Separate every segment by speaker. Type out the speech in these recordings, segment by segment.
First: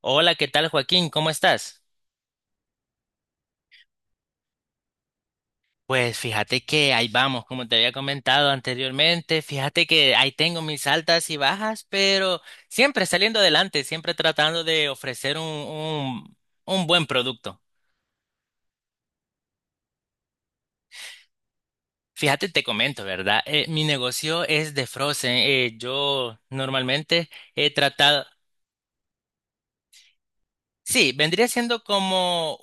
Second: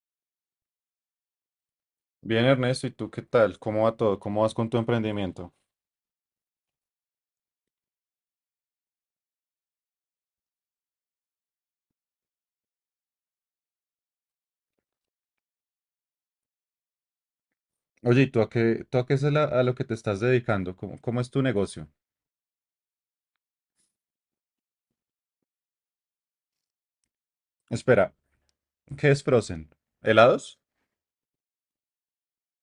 Speaker 1: Hola, ¿qué tal, Joaquín? ¿Cómo estás?
Speaker 2: Bien, Ernesto, ¿y tú qué tal? ¿Cómo va todo? ¿Cómo vas con tu emprendimiento?
Speaker 1: Pues fíjate que ahí vamos, como te había comentado anteriormente, fíjate que ahí tengo mis altas y bajas, pero siempre saliendo adelante, siempre tratando de ofrecer un buen producto.
Speaker 2: Oye, ¿y tú a qué es la- a lo que te estás dedicando? ¿Cómo es tu negocio?
Speaker 1: Fíjate, te comento, ¿verdad? Mi negocio es de Frozen. Yo normalmente he
Speaker 2: Espera,
Speaker 1: tratado,
Speaker 2: ¿qué es Frozen? ¿Helados?
Speaker 1: sí, vendría siendo como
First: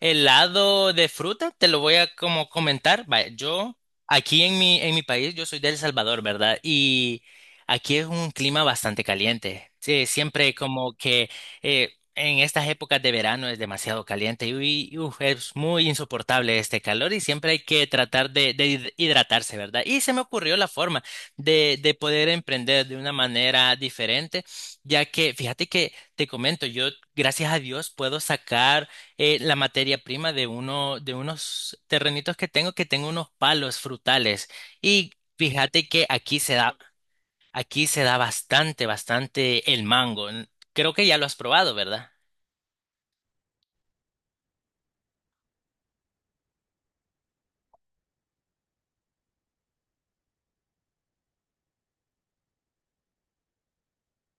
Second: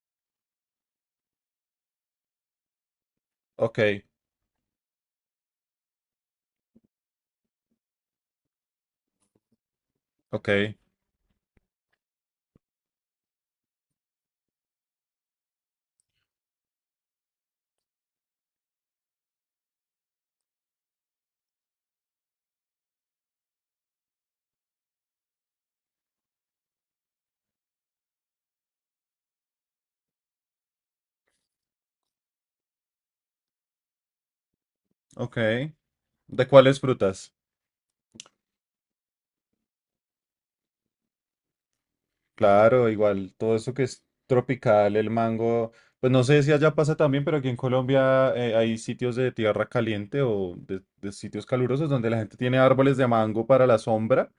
Speaker 1: helado de fruta, te lo voy a como comentar. Vaya, yo
Speaker 2: Ok,
Speaker 1: aquí en mi país, yo soy de El Salvador, ¿verdad? Y aquí es un clima bastante caliente. Sí,
Speaker 2: ok,
Speaker 1: siempre como que en estas épocas de verano es demasiado caliente y, es muy insoportable este calor y siempre hay que tratar de hidratarse, ¿verdad? Y se me ocurrió la forma de poder emprender de una manera diferente, ya que fíjate que te comento, yo gracias a Dios puedo sacar la materia prima de uno de unos terrenitos que tengo unos palos frutales y
Speaker 2: ok.
Speaker 1: fíjate que
Speaker 2: ¿De cuáles frutas?
Speaker 1: aquí se da bastante bastante el mango. Creo que ya lo has probado, ¿verdad?
Speaker 2: Claro, igual todo eso que es tropical, el mango, pues no sé si allá pasa también, pero aquí en Colombia hay sitios de tierra caliente o de sitios calurosos donde la gente tiene árboles de mango para la sombra,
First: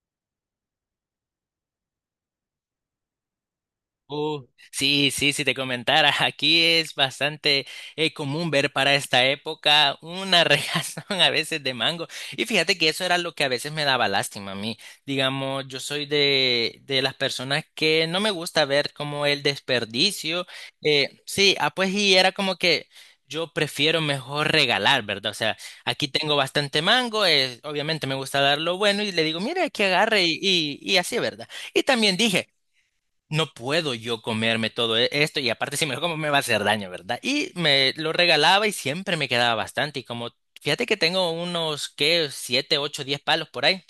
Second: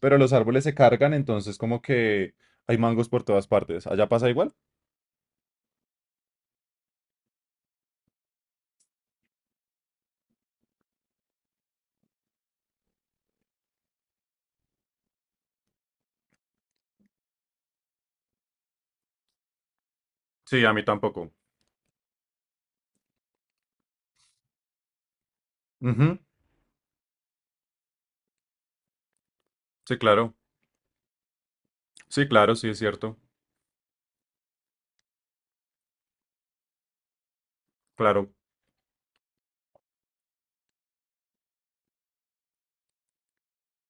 Speaker 2: pero los árboles se cargan, entonces como que hay mangos por todas partes. ¿Allá pasa
Speaker 1: Oh,
Speaker 2: igual?
Speaker 1: sí, sí, si te comentara, aquí es bastante común ver para esta época una regazón a veces de mango. Y fíjate que eso era lo que a veces me daba lástima a mí. Digamos, yo soy de las personas que no me gusta ver como el desperdicio.
Speaker 2: Sí, a mí tampoco.
Speaker 1: Sí, pues y era como que yo prefiero mejor regalar, ¿verdad? O sea, aquí
Speaker 2: Ujú.
Speaker 1: tengo bastante mango, obviamente me gusta dar lo bueno y le digo, mira, que
Speaker 2: Sí,
Speaker 1: agarre
Speaker 2: claro.
Speaker 1: y así, ¿verdad? Y también
Speaker 2: Sí,
Speaker 1: dije,
Speaker 2: claro, sí, es cierto.
Speaker 1: no puedo yo comerme esto y aparte si me lo como me va a hacer daño, ¿verdad? Y me lo
Speaker 2: Claro.
Speaker 1: regalaba y siempre me quedaba bastante y como fíjate que tengo unos qué siete, ocho, 10 palos por ahí.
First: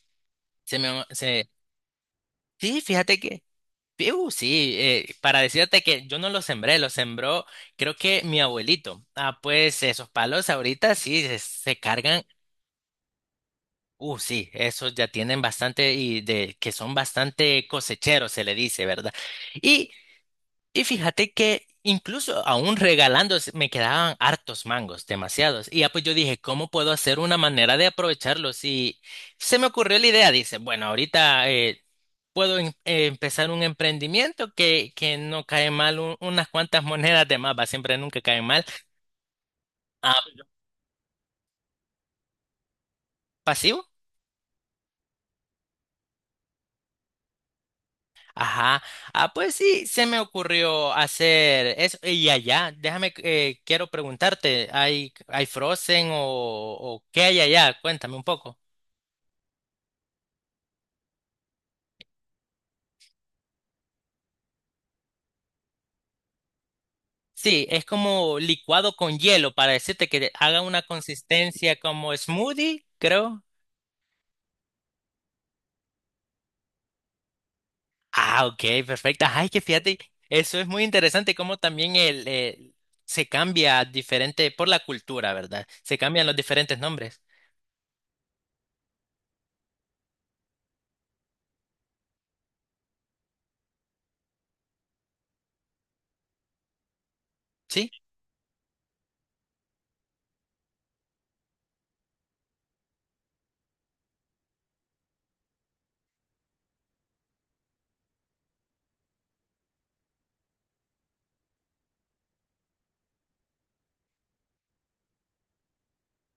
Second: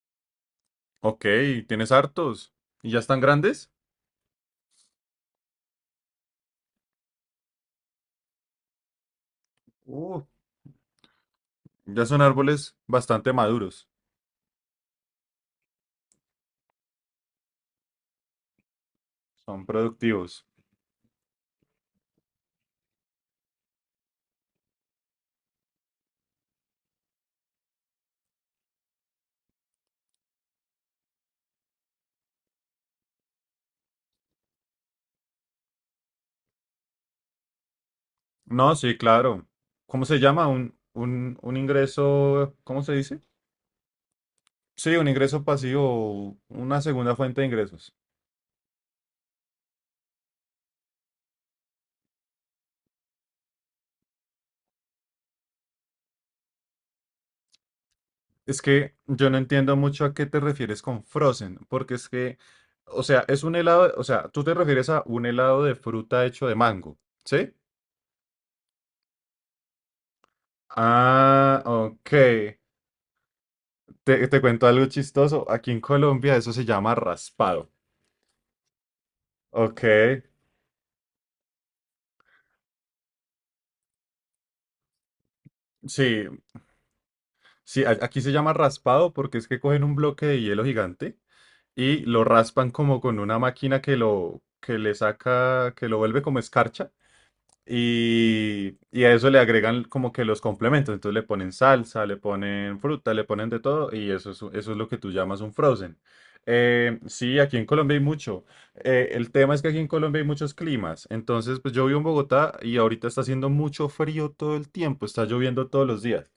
Speaker 1: Se me
Speaker 2: Ok,
Speaker 1: se
Speaker 2: tienes hartos.
Speaker 1: sí,
Speaker 2: ¿Y ya
Speaker 1: fíjate
Speaker 2: están
Speaker 1: que
Speaker 2: grandes?
Speaker 1: sí, para decirte que yo no los sembré, los sembró creo que mi abuelito. Ah, pues esos
Speaker 2: Uh,
Speaker 1: palos ahorita sí se
Speaker 2: ya son
Speaker 1: cargan.
Speaker 2: árboles bastante maduros,
Speaker 1: Sí, esos ya tienen bastante y de que son bastante cosecheros, se le dice, ¿verdad?
Speaker 2: son
Speaker 1: Y
Speaker 2: productivos.
Speaker 1: Y fíjate que incluso aún regalando me quedaban hartos mangos, demasiados. Y ya pues yo dije, ¿cómo puedo hacer una manera de aprovecharlos? Y se me ocurrió la idea, dice, bueno, ahorita puedo empezar un emprendimiento que no cae mal, unas cuantas monedas de más, va, siempre nunca cae mal.
Speaker 2: No, sí, claro. ¿Cómo
Speaker 1: Ah,
Speaker 2: se llama? Un ingreso, ¿cómo se dice?
Speaker 1: Pasivo.
Speaker 2: Sí, un ingreso pasivo, una segunda fuente de ingresos.
Speaker 1: Ajá. Ah, pues sí, se me ocurrió hacer eso. Y allá, déjame, quiero preguntarte, ¿ hay Frozen o qué hay allá? Cuéntame un poco.
Speaker 2: Es que yo no entiendo mucho a qué te refieres con frozen, porque es que, o sea, es un helado, o sea, tú te refieres a un helado de fruta hecho de mango, ¿sí?
Speaker 1: Sí, es como licuado con hielo para decirte que haga una
Speaker 2: Ah,
Speaker 1: consistencia
Speaker 2: ok.
Speaker 1: como smoothie, creo.
Speaker 2: Te cuento algo chistoso. Aquí en Colombia eso se llama raspado.
Speaker 1: Ah, ok, perfecto. Ay, que
Speaker 2: Ok.
Speaker 1: fíjate, eso es muy interesante como también se cambia diferente por la cultura, ¿verdad? Se cambian
Speaker 2: Sí,
Speaker 1: los diferentes nombres.
Speaker 2: sí, aquí se llama raspado porque es que cogen un bloque de hielo gigante y lo raspan como con una máquina que lo que le saca, que lo vuelve como escarcha
Speaker 1: Sí.
Speaker 2: y a eso le agregan como que los complementos, entonces le ponen salsa, le ponen fruta, le ponen de todo y eso es lo que tú llamas un frozen. Sí, aquí en Colombia hay mucho. El tema es que aquí en Colombia hay muchos climas. Entonces, pues yo vivo en Bogotá y ahorita está haciendo mucho frío todo el tiempo, está lloviendo todos los días.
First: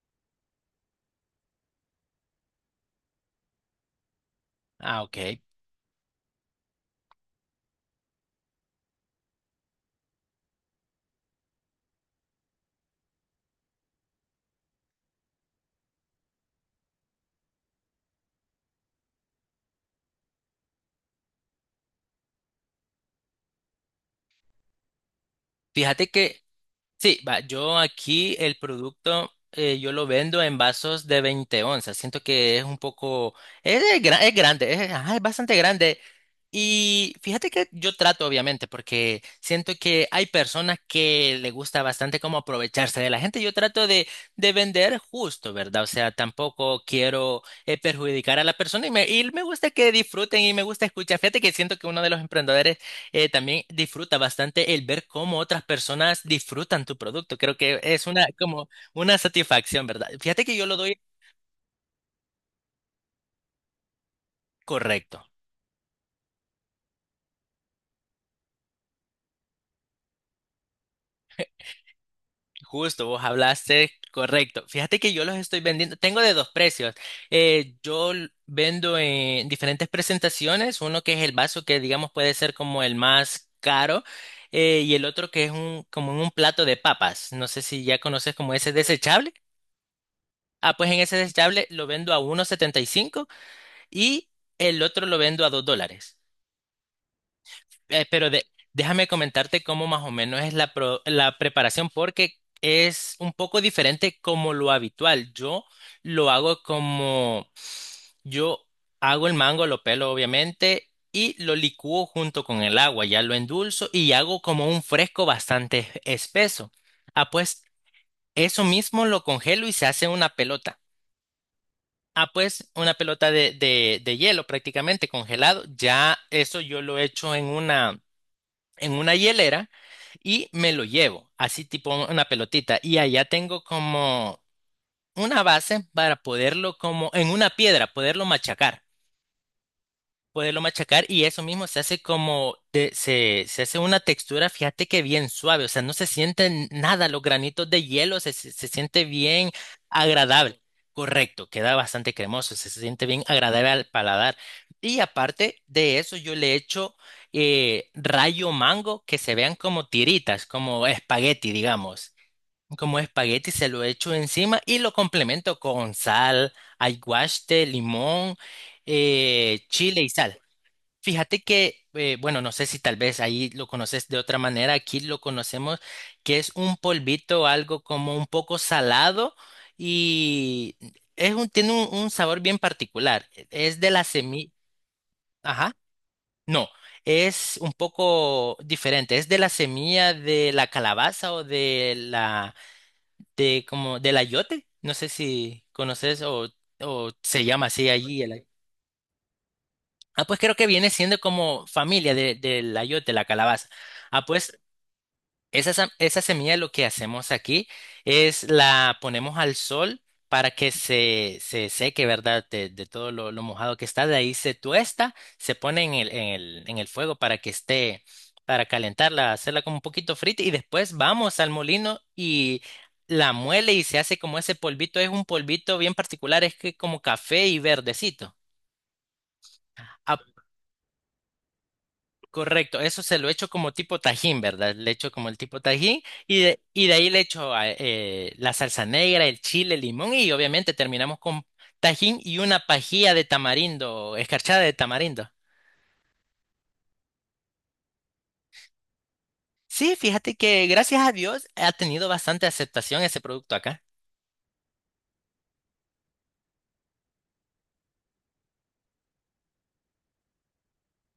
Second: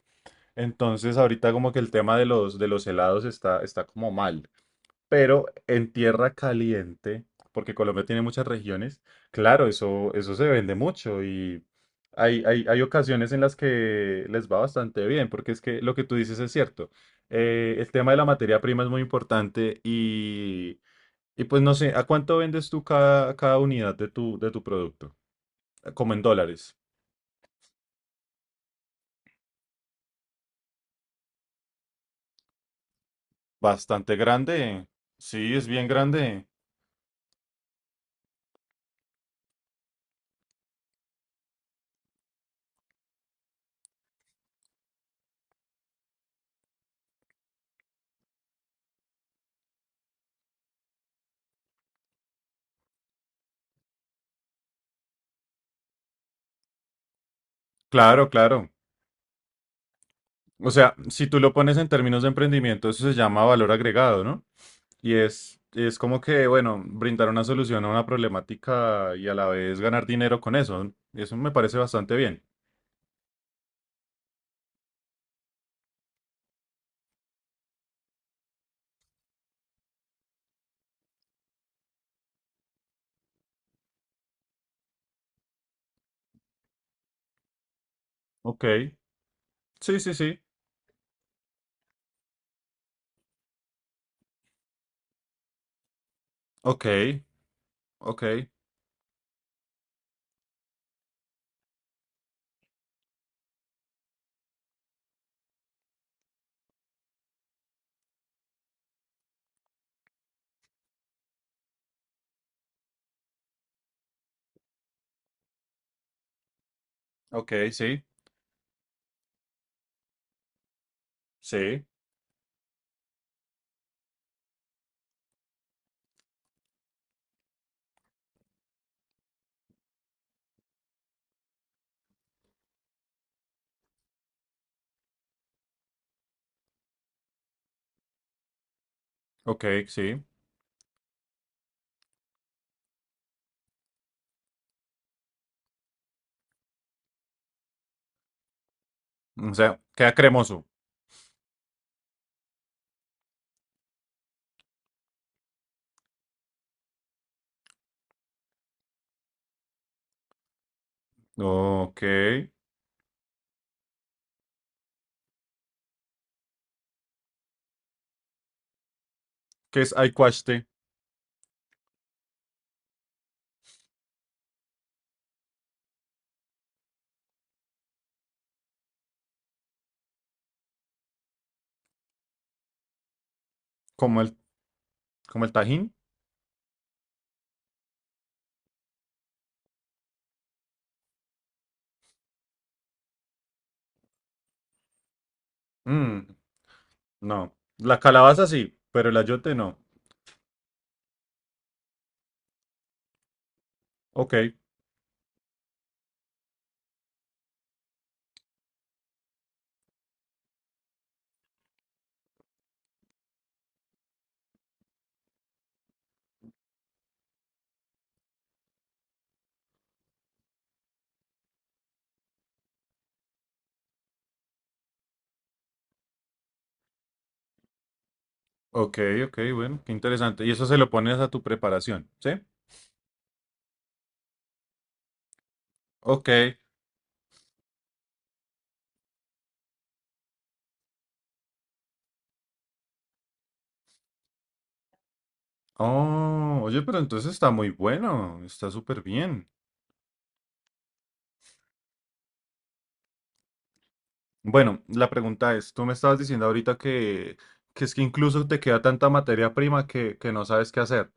Speaker 2: Entonces, ahorita como que el tema de los helados está, está como mal.
Speaker 1: Ah, ok.
Speaker 2: Pero en tierra caliente, porque Colombia tiene muchas regiones, claro, eso se vende mucho y hay ocasiones en las que les va bastante bien, porque es que lo que tú dices es cierto. El tema de la materia prima es muy importante y pues no sé, ¿a cuánto vendes tú cada unidad de tu producto?
Speaker 1: Fíjate
Speaker 2: Como en
Speaker 1: que
Speaker 2: dólares.
Speaker 1: sí, va, yo aquí el producto yo lo vendo en vasos de 20 onzas. Siento que es un poco,
Speaker 2: Bastante
Speaker 1: es grande,
Speaker 2: grande.
Speaker 1: ajá, es
Speaker 2: Sí,
Speaker 1: bastante
Speaker 2: es bien
Speaker 1: grande.
Speaker 2: grande.
Speaker 1: Y fíjate que yo trato, obviamente, porque siento que hay personas que le gusta bastante como aprovecharse de la gente. Yo trato de vender justo, ¿verdad? O sea, tampoco quiero perjudicar a la persona y me gusta que disfruten y me gusta escuchar. Fíjate que siento que uno de los emprendedores también disfruta bastante el ver cómo otras personas disfrutan tu producto. Creo que es una,
Speaker 2: Claro,
Speaker 1: como
Speaker 2: claro.
Speaker 1: una satisfacción, ¿verdad? Fíjate que yo
Speaker 2: O
Speaker 1: lo
Speaker 2: sea,
Speaker 1: doy
Speaker 2: si tú lo pones en términos de emprendimiento, eso se llama valor agregado, ¿no? Y
Speaker 1: correcto.
Speaker 2: es como que, bueno, brindar una solución a una problemática y a la vez ganar dinero con eso. Eso me parece bastante bien.
Speaker 1: Justo, vos hablaste correcto. Fíjate que yo los estoy vendiendo. Tengo de dos precios. Vendo en diferentes presentaciones, uno que es el vaso que digamos puede ser como el más caro. Y el otro que es un, como en un plato de papas. No sé si ya conoces como
Speaker 2: Ok.
Speaker 1: ese desechable.
Speaker 2: Sí, sí, sí.
Speaker 1: Ah, pues en ese desechable lo vendo a 1.75. Y el otro lo vendo a $2.
Speaker 2: Ok.
Speaker 1: Eh, pero de-
Speaker 2: Ok.
Speaker 1: Déjame comentarte cómo más o menos es la preparación, porque es un poco diferente como lo habitual. Lo hago como yo hago el mango, lo pelo obviamente, y lo licúo junto con el agua, ya lo endulzo y hago como un fresco bastante espeso. Ah,
Speaker 2: Ok,
Speaker 1: pues
Speaker 2: sí.
Speaker 1: eso mismo lo congelo y se hace una pelota.
Speaker 2: Sí.
Speaker 1: Ah, pues una pelota de hielo prácticamente congelado. Ya eso yo lo echo en una hielera y me lo llevo, así tipo una pelotita. Y allá tengo como una base para poderlo como en una piedra,
Speaker 2: Ok, sí.
Speaker 1: poderlo machacar y eso mismo se hace como, se hace una textura, fíjate que bien suave, o sea, no se sienten nada, los granitos de hielo se siente bien
Speaker 2: O sea, queda
Speaker 1: agradable.
Speaker 2: cremoso.
Speaker 1: Correcto, queda bastante cremoso, se siente bien agradable al paladar. Y aparte de eso, yo le echo rayo mango que se vean como tiritas, como espagueti,
Speaker 2: Ok.
Speaker 1: digamos.
Speaker 2: ¿Qué
Speaker 1: Como espagueti se lo echo encima y lo complemento con sal, aguaste, limón,
Speaker 2: es
Speaker 1: chile y sal.
Speaker 2: aicuaste?
Speaker 1: Fíjate que, bueno, no sé si tal vez ahí lo conoces de otra manera, aquí lo conocemos que es un polvito, algo como un poco salado y es un, tiene un sabor bien particular. Es de la
Speaker 2: ¿Como el,
Speaker 1: semilla,
Speaker 2: como el
Speaker 1: ajá,
Speaker 2: tajín?
Speaker 1: no, es un poco diferente, es de la semilla de la calabaza o de la, de como, del ayote, no sé si conoces
Speaker 2: Mm,
Speaker 1: o se
Speaker 2: no.
Speaker 1: llama así
Speaker 2: La
Speaker 1: allí.
Speaker 2: calabaza sí, pero el ayote no.
Speaker 1: Ah, pues creo que viene siendo como familia de, del ayote, la calabaza. Ah,
Speaker 2: Ok.
Speaker 1: pues esa semilla lo que hacemos aquí es la ponemos al sol para que se seque, ¿verdad? De todo lo mojado que está. De ahí se tuesta, se pone en en el fuego para que esté, para calentarla, hacerla como un poquito frita y después vamos al molino y la muele y se hace como ese polvito. Es un polvito bien particular, es que como café y verdecito.
Speaker 2: Ok, ok, bueno, qué
Speaker 1: Ah,
Speaker 2: interesante. Y eso se lo pones a tu preparación, ¿sí?
Speaker 1: Correcto, eso se lo echo como tipo tajín, ¿verdad? Le echo como el tipo tajín
Speaker 2: Ok.
Speaker 1: y de ahí le echo la salsa negra, el chile, el limón y obviamente terminamos con tajín y una pajilla de tamarindo, escarchada de tamarindo.
Speaker 2: Oh, oye, pero entonces está muy bueno, está súper bien.
Speaker 1: Sí, fíjate que gracias a Dios ha tenido bastante aceptación ese producto acá.
Speaker 2: Bueno, la pregunta es, tú me estabas diciendo ahorita que es que incluso te queda tanta materia prima que no sabes qué hacer.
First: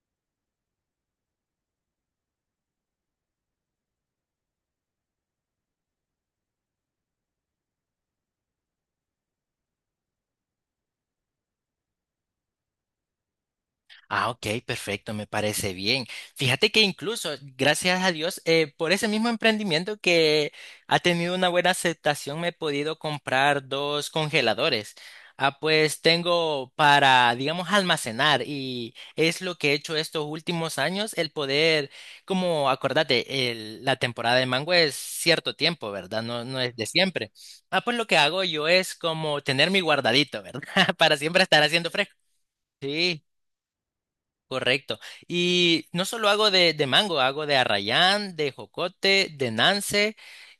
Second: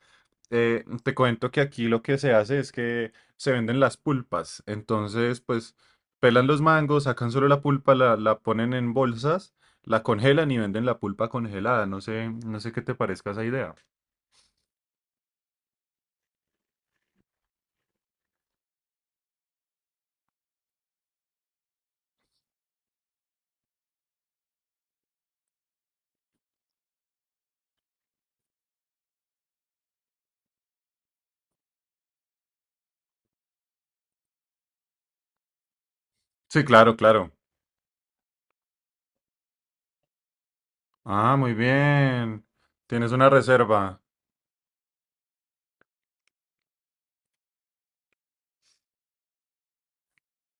Speaker 2: Te cuento que aquí lo que se hace es que se venden las pulpas. Entonces, pues, pelan los mangos, sacan solo la pulpa, la ponen en bolsas, la congelan y venden la pulpa congelada. No sé, no sé qué te parezca esa idea.
Speaker 1: Ah, ok, perfecto, me parece bien. Fíjate que incluso, gracias a Dios, por ese mismo emprendimiento que ha tenido una buena aceptación, me he podido comprar dos congeladores. Ah, pues tengo para, digamos, almacenar y es lo que he hecho estos últimos años, el poder, como acordate, la temporada de mango es cierto tiempo, ¿verdad? No, no
Speaker 2: Sí,
Speaker 1: es de
Speaker 2: claro,
Speaker 1: siempre.
Speaker 2: claro.
Speaker 1: Ah, pues lo que hago yo es como tener mi guardadito, ¿verdad? Para
Speaker 2: Ah,
Speaker 1: siempre
Speaker 2: muy
Speaker 1: estar haciendo fresco.
Speaker 2: bien. Tienes
Speaker 1: Sí.
Speaker 2: una reserva.
Speaker 1: Correcto. Y no solo hago de mango, hago de arrayán, de jocote, de nance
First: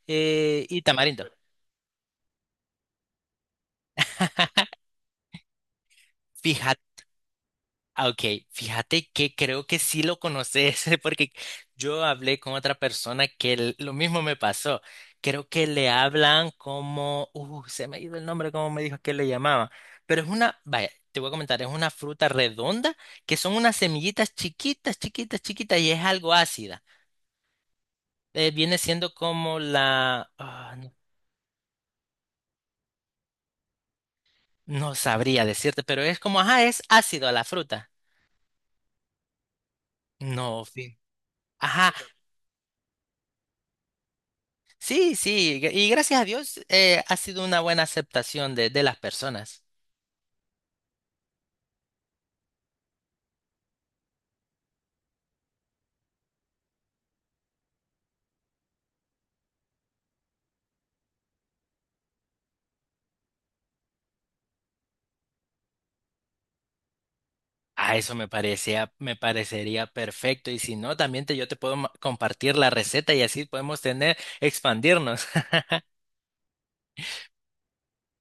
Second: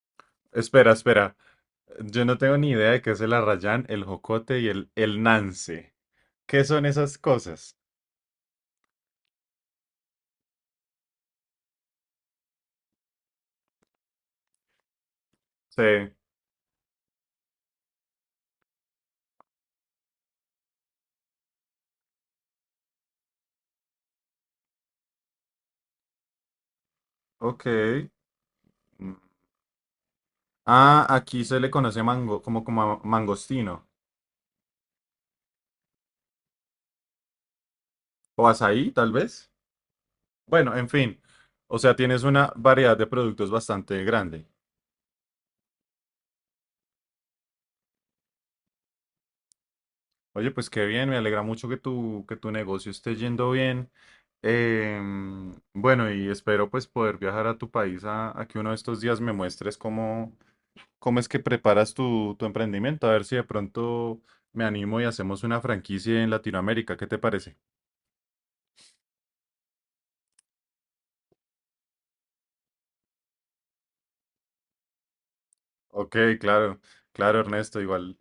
Speaker 1: y
Speaker 2: Espera,
Speaker 1: tamarindo.
Speaker 2: espera. Yo no tengo ni idea de qué es el arrayán, el jocote y el nance. ¿Qué son
Speaker 1: Fíjate,
Speaker 2: esas cosas?
Speaker 1: ok, fíjate que creo que sí lo conoces, porque yo hablé con otra persona que lo mismo me pasó. Creo que
Speaker 2: Sí,
Speaker 1: le hablan como, se me ha ido el nombre, como me dijo que le llamaba. Pero es una, vaya, te voy a comentar, es una fruta redonda que son unas semillitas chiquitas y es algo ácida.
Speaker 2: ok.
Speaker 1: Viene siendo
Speaker 2: Mm.
Speaker 1: como la... ah, no,
Speaker 2: Ah, aquí se le conoce mango, como, como mangostino.
Speaker 1: no sabría decirte, pero es como, ajá, es ácido a la fruta.
Speaker 2: O azaí, tal vez.
Speaker 1: No,
Speaker 2: Bueno, en
Speaker 1: sí.
Speaker 2: fin. O
Speaker 1: Ajá,
Speaker 2: sea, tienes una variedad de productos bastante grande.
Speaker 1: sí, y gracias a Dios ha sido una buena aceptación de las personas.
Speaker 2: Oye, pues qué bien, me alegra mucho que tu negocio esté yendo bien. Bueno, y espero pues poder viajar a tu país a que uno de estos días me muestres cómo. ¿Cómo es que preparas tu, tu emprendimiento? A ver si de pronto me animo y hacemos una franquicia en Latinoamérica. ¿Qué te parece?
Speaker 1: A eso me parecía, me parecería perfecto y si no, también te, yo te puedo compartir la receta y así podemos tener, expandirnos.
Speaker 2: Ok, claro, claro, Ernesto. Igual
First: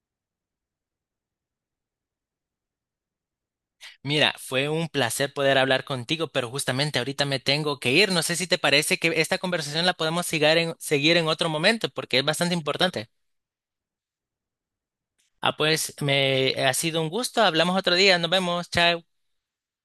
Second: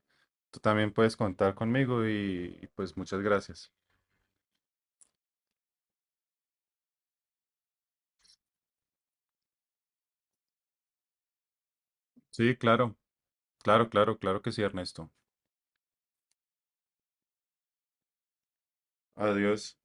Speaker 2: tú también puedes contar conmigo y pues muchas gracias.
Speaker 1: Mira, fue un placer poder hablar contigo, pero justamente ahorita me tengo que ir. No sé si te parece que esta conversación la podemos seguir en otro momento porque es bastante
Speaker 2: Sí, claro,
Speaker 1: importante.
Speaker 2: claro, claro, claro que sí, Ernesto.
Speaker 1: Ah, pues me ha sido un gusto. Hablamos otro día. Nos vemos. Chao.
Speaker 2: Adiós.